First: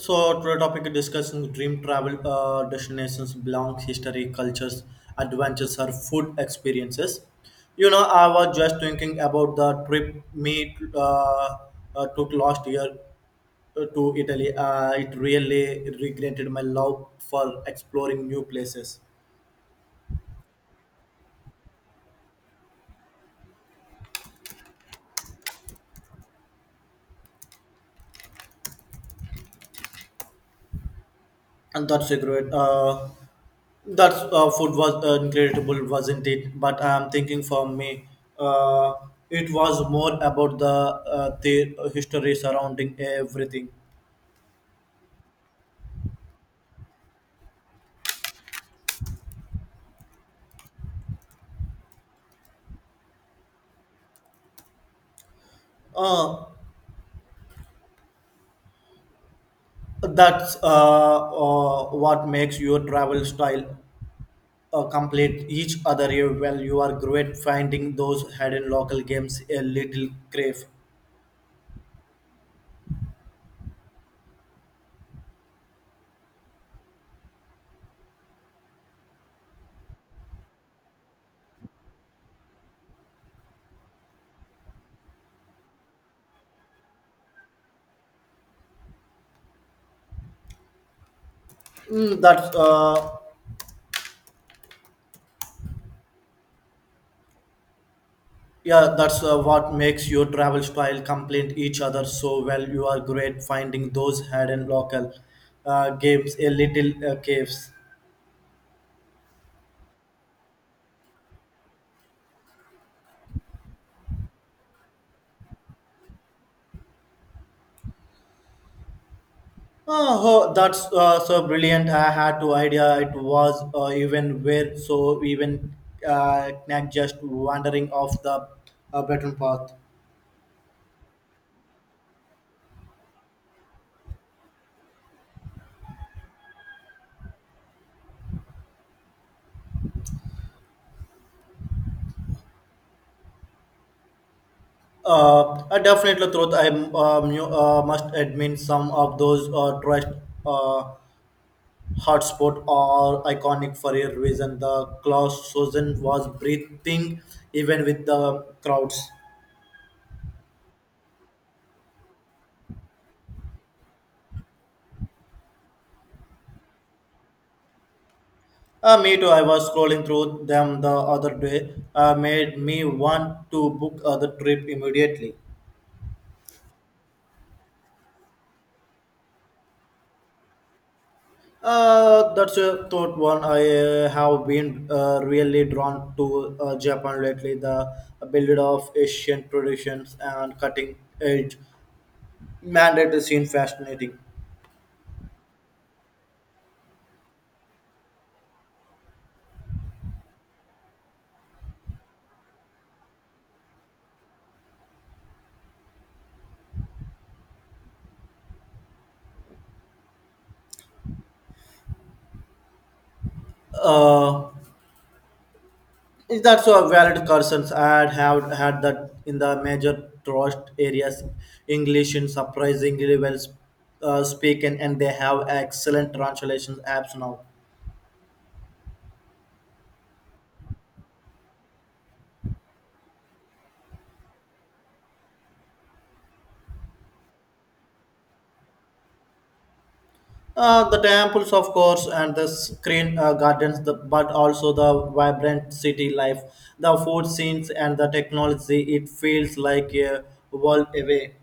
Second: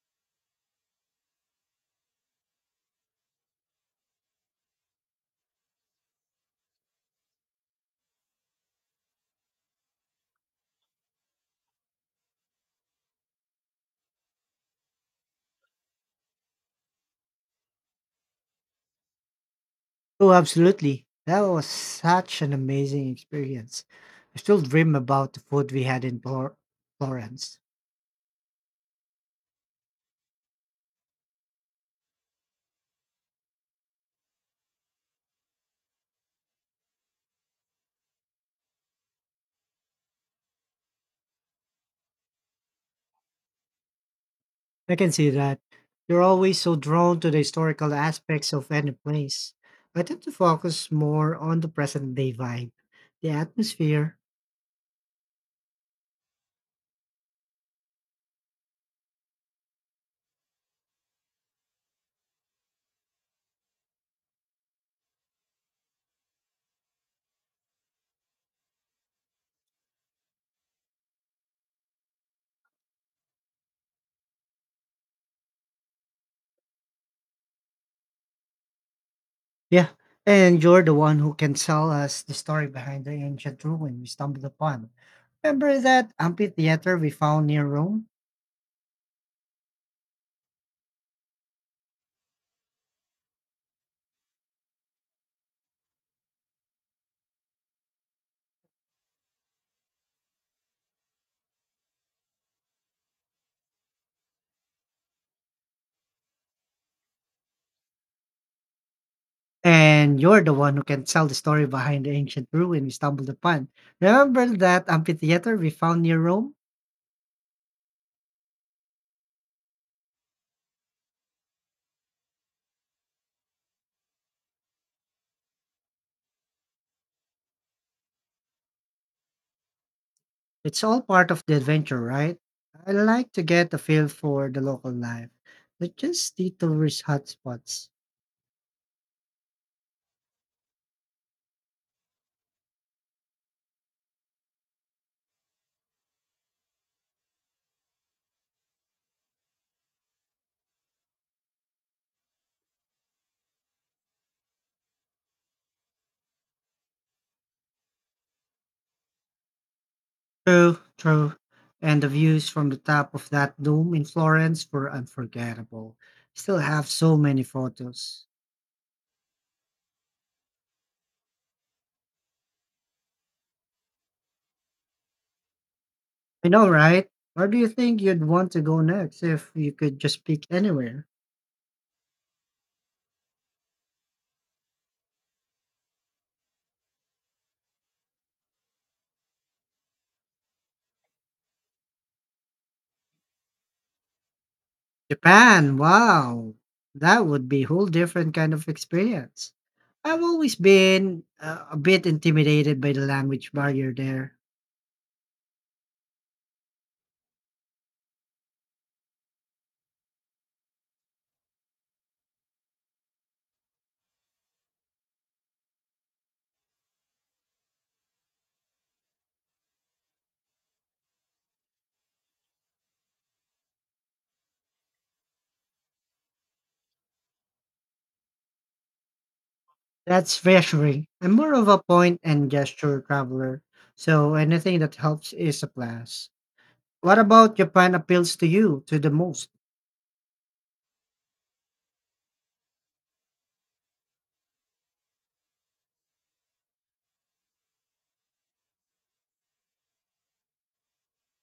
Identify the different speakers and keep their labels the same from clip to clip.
Speaker 1: So, today topic discussing dream travel destinations, belong history, cultures, adventures, or food experiences. You know, I was just thinking about the trip me took last year to Italy. It really regretted my love for exploring new places,
Speaker 2: Oh, absolutely. That was such an amazing experience. I still dream about the food we had in Florence.
Speaker 1: and that's a great. That food was incredible, wasn't it? But I'm thinking for me, uh, it was more about the history surrounding everything.
Speaker 2: I can see that. You're always so drawn to the historical aspects of any place. I tend to focus more on the present day vibe, the atmosphere.
Speaker 1: Uh, that's What makes your travel style complete each other. Well, you are great finding those hidden local games a little crave.
Speaker 2: Yeah, and you're the one who can tell us the story behind the ancient ruin we stumbled upon. Remember that amphitheater we found near Rome?
Speaker 1: Mm, that's yeah, that's what makes your travel style complete each other so well. You are great finding those hidden local games, a little caves.
Speaker 2: And you're the one who can tell the story behind the ancient ruin we stumbled upon. Remember that amphitheater we found near Rome?
Speaker 1: Oh, oh, that's so brilliant! I had no idea it was even where. So even not just wandering off the beaten path.
Speaker 2: It's all part of the adventure, right? I like to get a feel for the local life, not just the tourist hotspots.
Speaker 1: I definitely thought I you, must admit some of those trust. Uh, hotspot or iconic for a reason. The Klausozen was breathing even with the crowds.
Speaker 2: True, true. And the views from the top of that dome in Florence were unforgettable. Still have so many photos.
Speaker 1: Me too. I was scrolling through them the other day. Made me want to book the trip immediately.
Speaker 2: I know, right? Where do you think you'd want to go next if you could just pick anywhere?
Speaker 1: That's a thought one. I have been really drawn to Japan lately. The build of Asian traditions and cutting edge mandate is seen fascinating.
Speaker 2: Japan, wow! That would be whole different kind of experience. I've always been a bit intimidated by the language barrier there.
Speaker 1: Uh, Is that so valid concerns I have had that in the major tourist areas, English in surprisingly well spoken, and they have excellent translation apps now.
Speaker 2: That's reassuring. I'm more of a point and gesture traveler, so anything that helps is a plus. What about Japan appeals to you to the most?
Speaker 1: The temples, of course, and the screen gardens, the, but also the vibrant city life, the food scenes, and the technology. It feels like a world away.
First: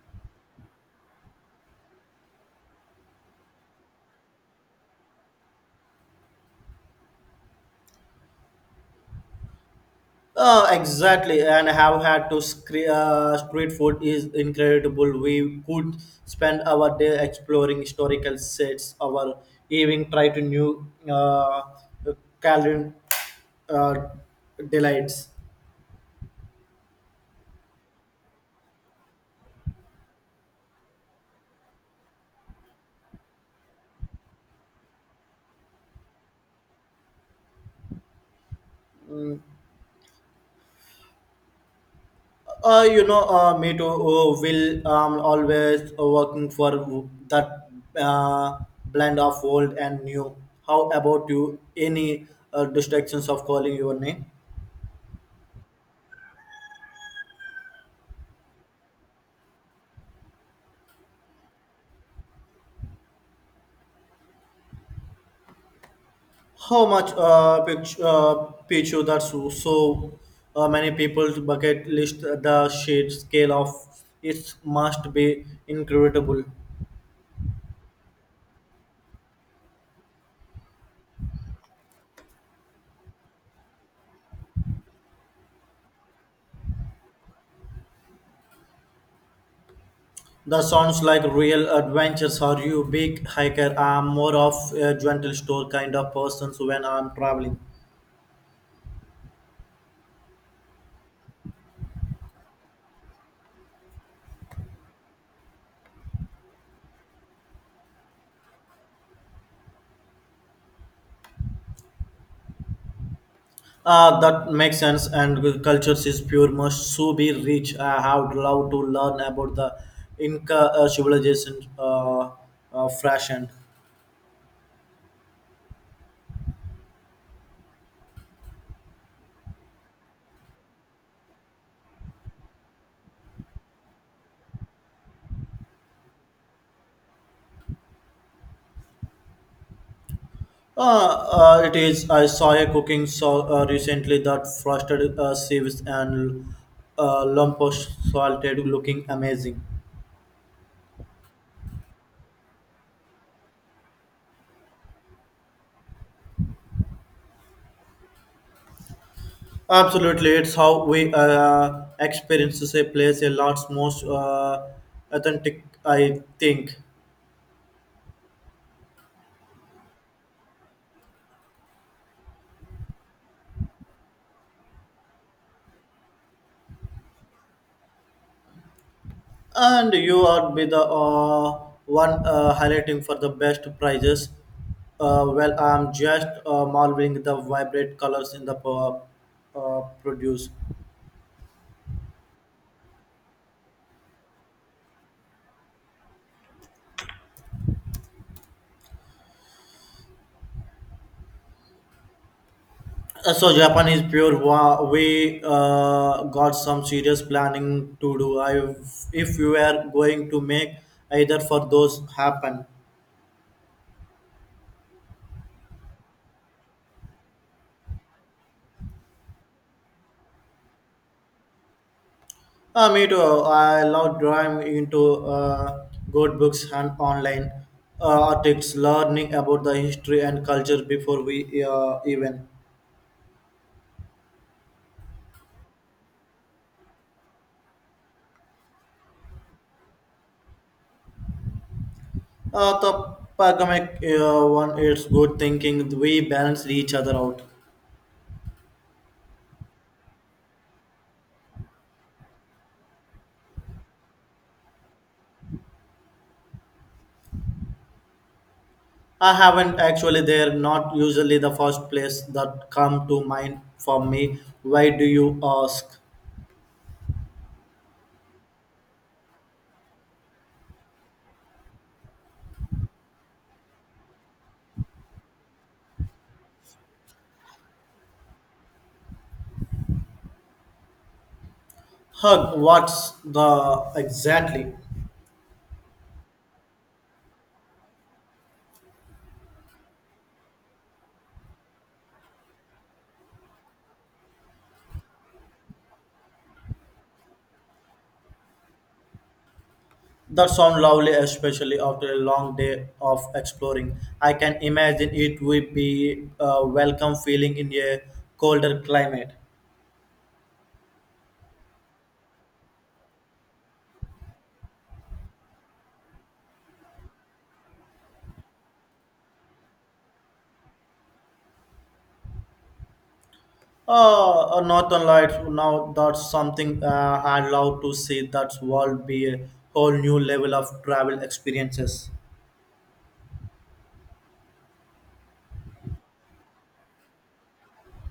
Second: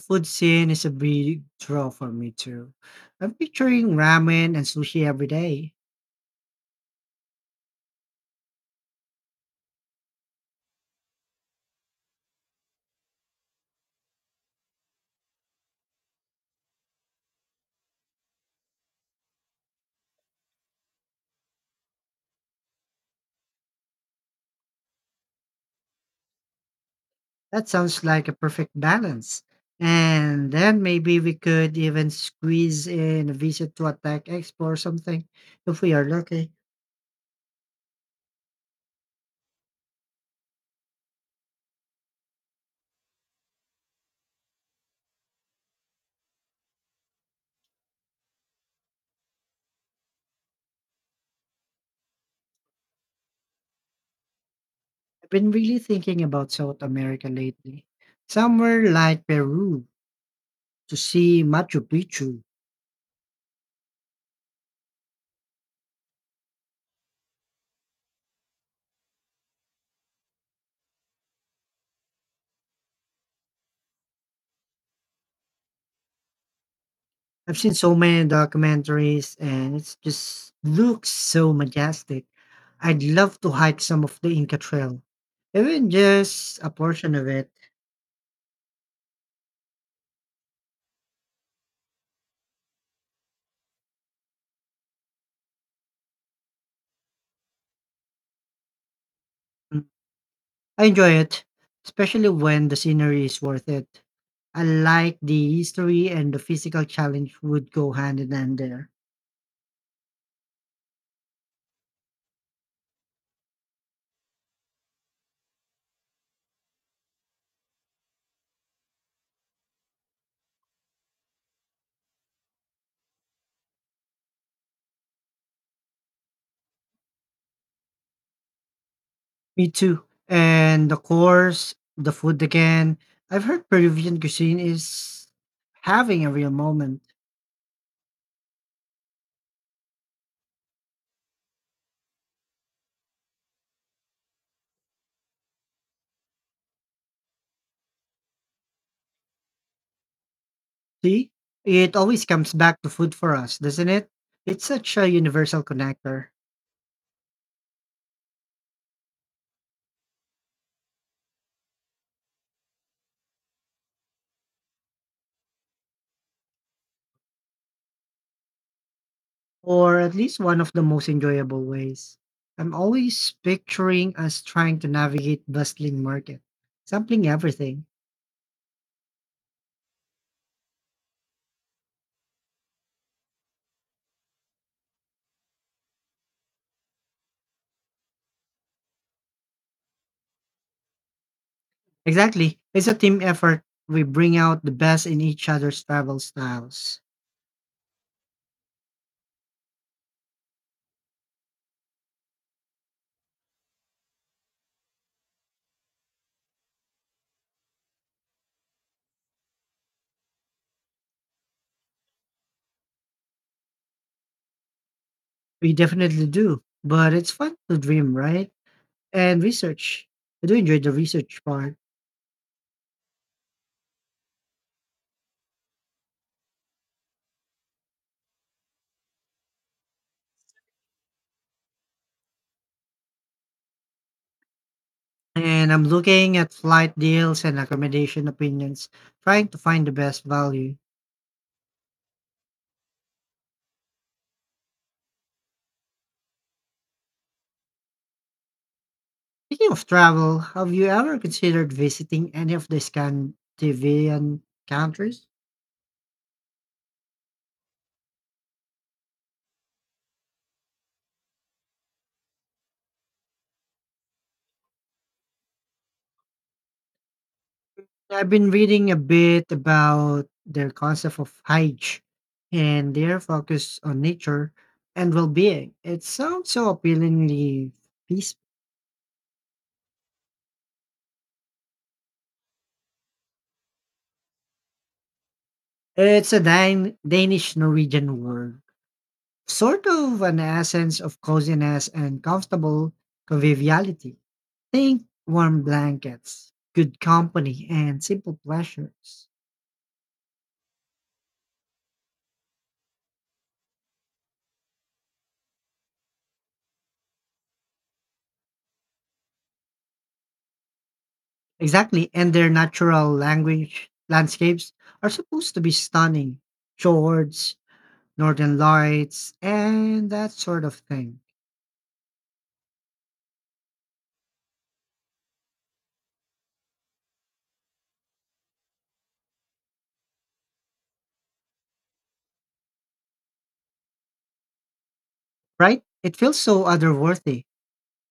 Speaker 2: Food scene is a big draw for me too. I'm picturing ramen and sushi every day.
Speaker 1: Exactly, and have had to street food is incredible. We could spend our day exploring historical sites, our evening try to new culinary uh, delights.
Speaker 2: That sounds like a perfect balance. And then maybe we could even squeeze in a visit to a tech expo or something if we are lucky.
Speaker 1: You know, me too. Will always working for that uh, blend of old and new. How about you? Any distractions of calling your name?
Speaker 2: I've been really thinking about South America lately. Somewhere like Peru to see Machu Picchu.
Speaker 1: How much pitch you that's so so, many people's bucket list the sheer scale of it must be incredible.
Speaker 2: I've seen so many documentaries and it just looks so majestic. I'd love to hike some of the Inca Trail, even just a portion of it.
Speaker 1: That sounds like real adventures. Are you a big hiker? I'm more of a gentle store kind of person so when I'm traveling.
Speaker 2: I enjoy it, especially when the scenery is worth it. I like the history and the physical challenge would go hand in hand there.
Speaker 1: That makes sense and the cultures is pure must so be rich. I have love to learn about the Inca civilization fashion.
Speaker 2: Me too. And the course, the food again. I've heard Peruvian cuisine is having a real moment.
Speaker 1: It is. I saw a cooking show recently that frosted sieves and lump of salted looking amazing.
Speaker 2: See? It always comes back to food for us, doesn't it? It's such a universal connector.
Speaker 1: Absolutely, it's how we experiences a place a lot most authentic, I think.
Speaker 2: Or at least one of the most enjoyable ways. I'm always picturing us trying to navigate bustling market, sampling everything.
Speaker 1: And you are be the one highlighting for the best prizes. Well, I'm just marveling the vibrant colors in the produce.
Speaker 2: Exactly. It's a team effort. We bring out the best in each other's travel styles.
Speaker 1: So Japan is pure. We got some serious planning to do. I, if you are going to make either for those happen.
Speaker 2: We definitely do. But it's fun to dream, right? And research. I do enjoy the research part.
Speaker 1: Me too. I love drawing into good books and online articles, learning about the history and culture before we even.
Speaker 2: And I'm looking at flight deals and accommodation opinions, trying to find the best value.
Speaker 1: The pandemic one, it's good thinking. We balance each other out.
Speaker 2: Speaking of travel, have you ever considered visiting any of the Scandinavian countries?
Speaker 1: I haven't actually. They're not usually the first place that come to mind for me. Why do you ask?
Speaker 2: I've been reading a bit about their concept of Hajj and their focus on nature and well-being. It sounds so appealingly peaceful.
Speaker 1: Hug, what's the exactly?
Speaker 2: It's a Danish Norwegian word, sort of an essence of coziness and comfortable conviviality. Think warm blankets, good company, and simple pleasures.
Speaker 1: That sounds lovely, especially after a long day of exploring. I can imagine it would be a welcome feeling in a colder climate.
Speaker 2: Exactly, and their natural language landscapes are supposed to be stunning. Fjords, northern lights, and that sort of thing.
Speaker 1: Oh, a Northern Lights. Now that's something I'd love to see. That's will be a whole new level of travel experiences.
Speaker 2: Right? It feels so otherworldly.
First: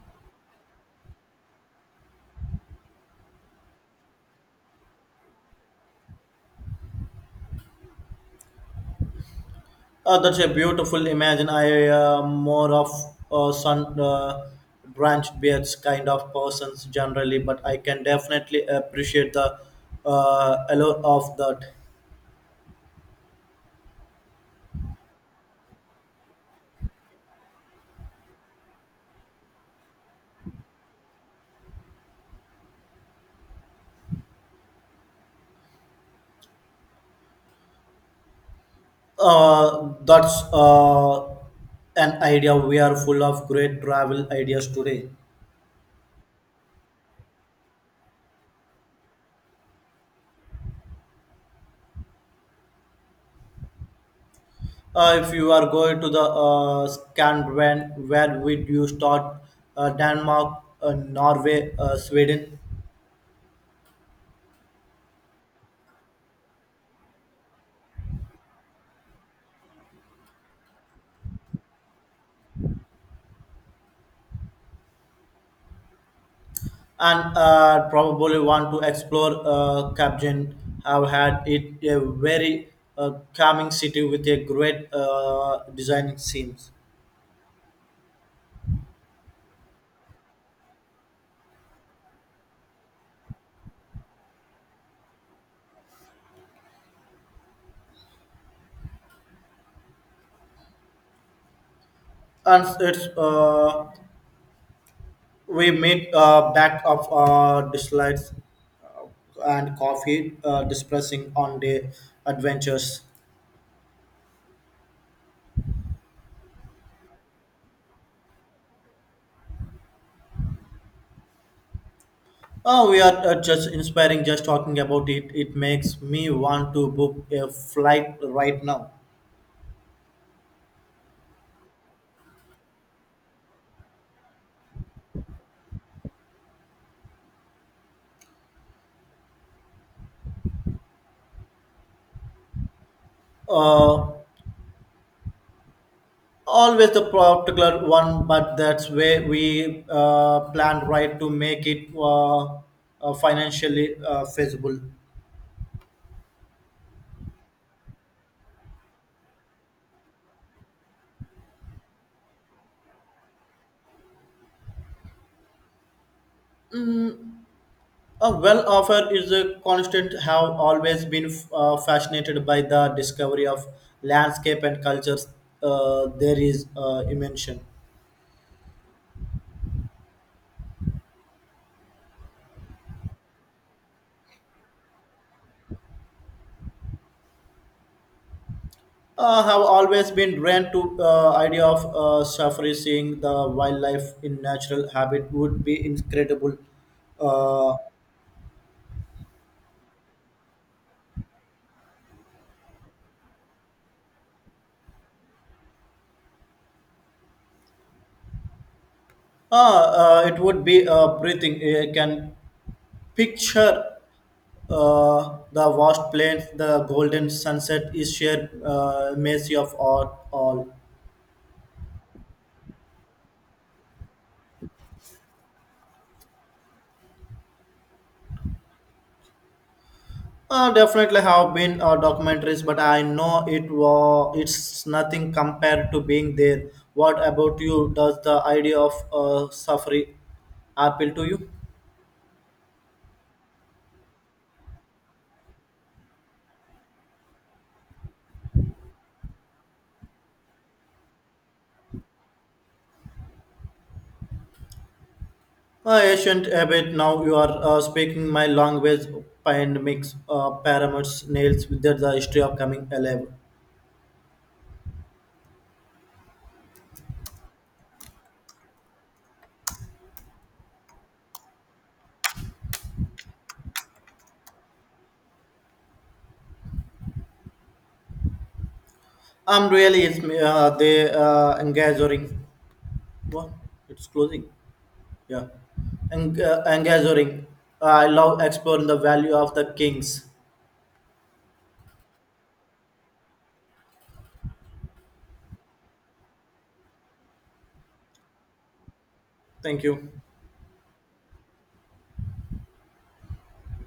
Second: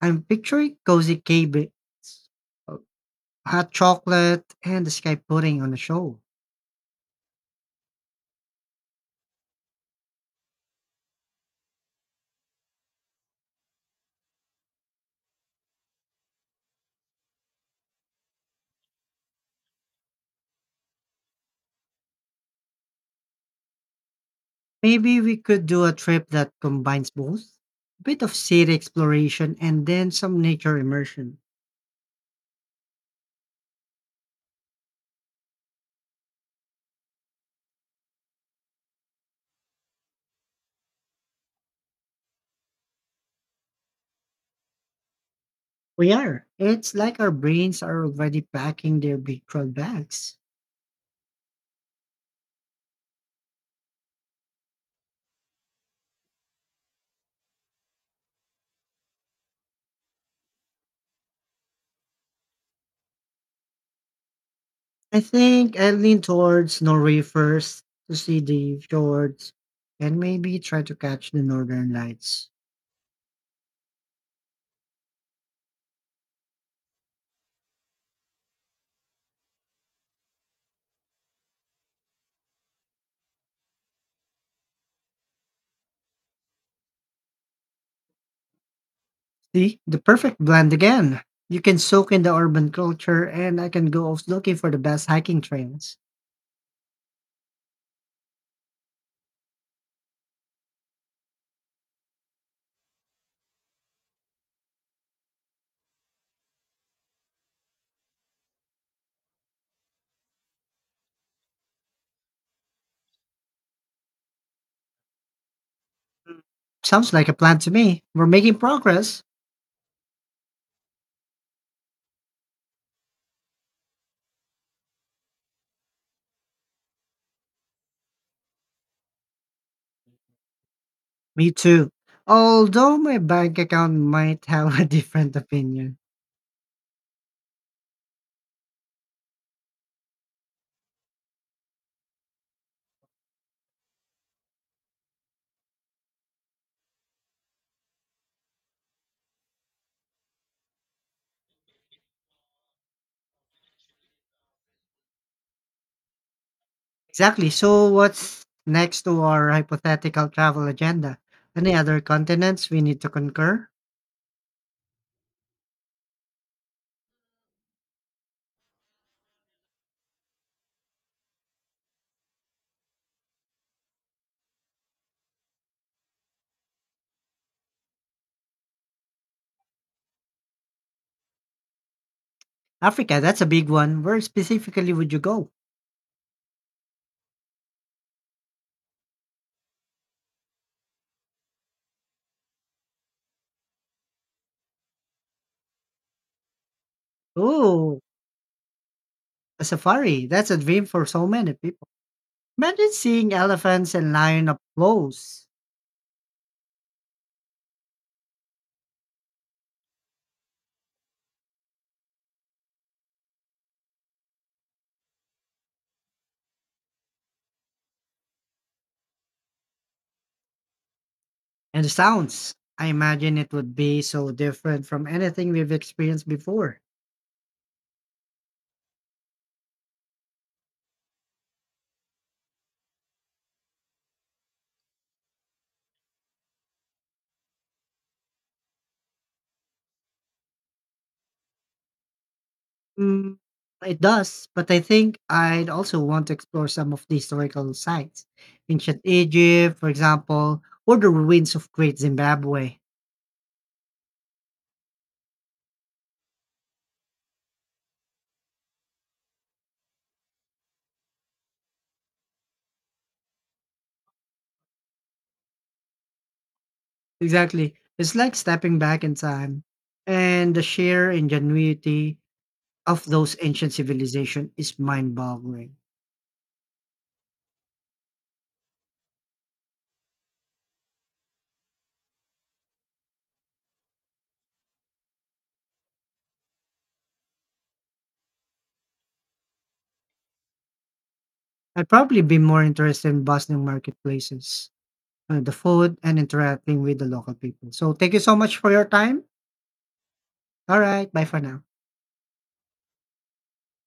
Speaker 2: I'm picturing cozy cabins, uh, hot chocolate, and the sky pudding on the show.
Speaker 1: That's a beautiful image. And I more of sun branch beards kind of persons generally, but I can definitely appreciate the allure of that.
Speaker 2: Maybe we could do a trip that combines both. A bit of city exploration and then some nature immersion.
Speaker 1: That's an idea. We are full of great travel ideas today.
Speaker 2: We are. It's like our brains are already packing their virtual bags.
Speaker 1: If you are going to the Scandinavian, where would you start? Denmark, Norway, Sweden.
Speaker 2: I think I lean towards Norway first to see the fjords and maybe try to catch the northern lights.
Speaker 1: And probably want to explore Kabjan. I've had it a very calming city with a great designing scenes.
Speaker 2: See, the perfect blend again. You can soak in the urban culture and I can go off looking for the best hiking trails.
Speaker 1: And it's we meet back of dislikes and coffee discussing on the adventures.
Speaker 2: Sounds like a plan to me. We're making progress.
Speaker 1: Oh, we are just inspiring just talking about it. It makes me want to book a flight right now.
Speaker 2: Me too. Although my bank account might have a different opinion.
Speaker 1: Uh, always the particular one but that's where we planned right to make it financially feasible.
Speaker 2: Exactly. So what's next to our hypothetical travel agenda? Any other continents we need to conquer?
Speaker 1: A well offer is a constant have always been fascinated by the discovery of landscape and cultures there is invention.
Speaker 2: Africa, that's a big one. Where specifically would you go?
Speaker 1: Have always been drawn to idea of safari seeing the wildlife in natural habit would be incredible. Uh.
Speaker 2: Oh, a safari. That's a dream for so many people. Imagine seeing elephants and lions up close
Speaker 1: It would be breathing. You can picture uh, the vast plains, the golden sunset is sheer mercy of all.
Speaker 2: and the sounds. I imagine it would be so different from anything we've experienced before.
Speaker 1: Definitely have been documentaries, but I know it's nothing compared to being there. What about you? Does the idea of safari appeal to you?
Speaker 2: Mm, it does, but I think I'd also want to explore some of the historical sites. Ancient Egypt, for example, or the ruins of Great Zimbabwe.
Speaker 1: Ancient a bit now you are speaking my language and mix pyramids nails with the history of coming alive.
Speaker 2: Exactly. It's like stepping back in time. And the sheer ingenuity of those ancient civilizations is mind boggling.
Speaker 1: Really, it's me- they engaging. What? It's closing. Yeah, engaging. I love exploring the value of the kings.
Speaker 2: I'd probably be more interested in bustling marketplaces, the food, and interacting with the local people. So thank you so much for your time.
Speaker 1: Thank you.
Speaker 2: All right. Bye for now.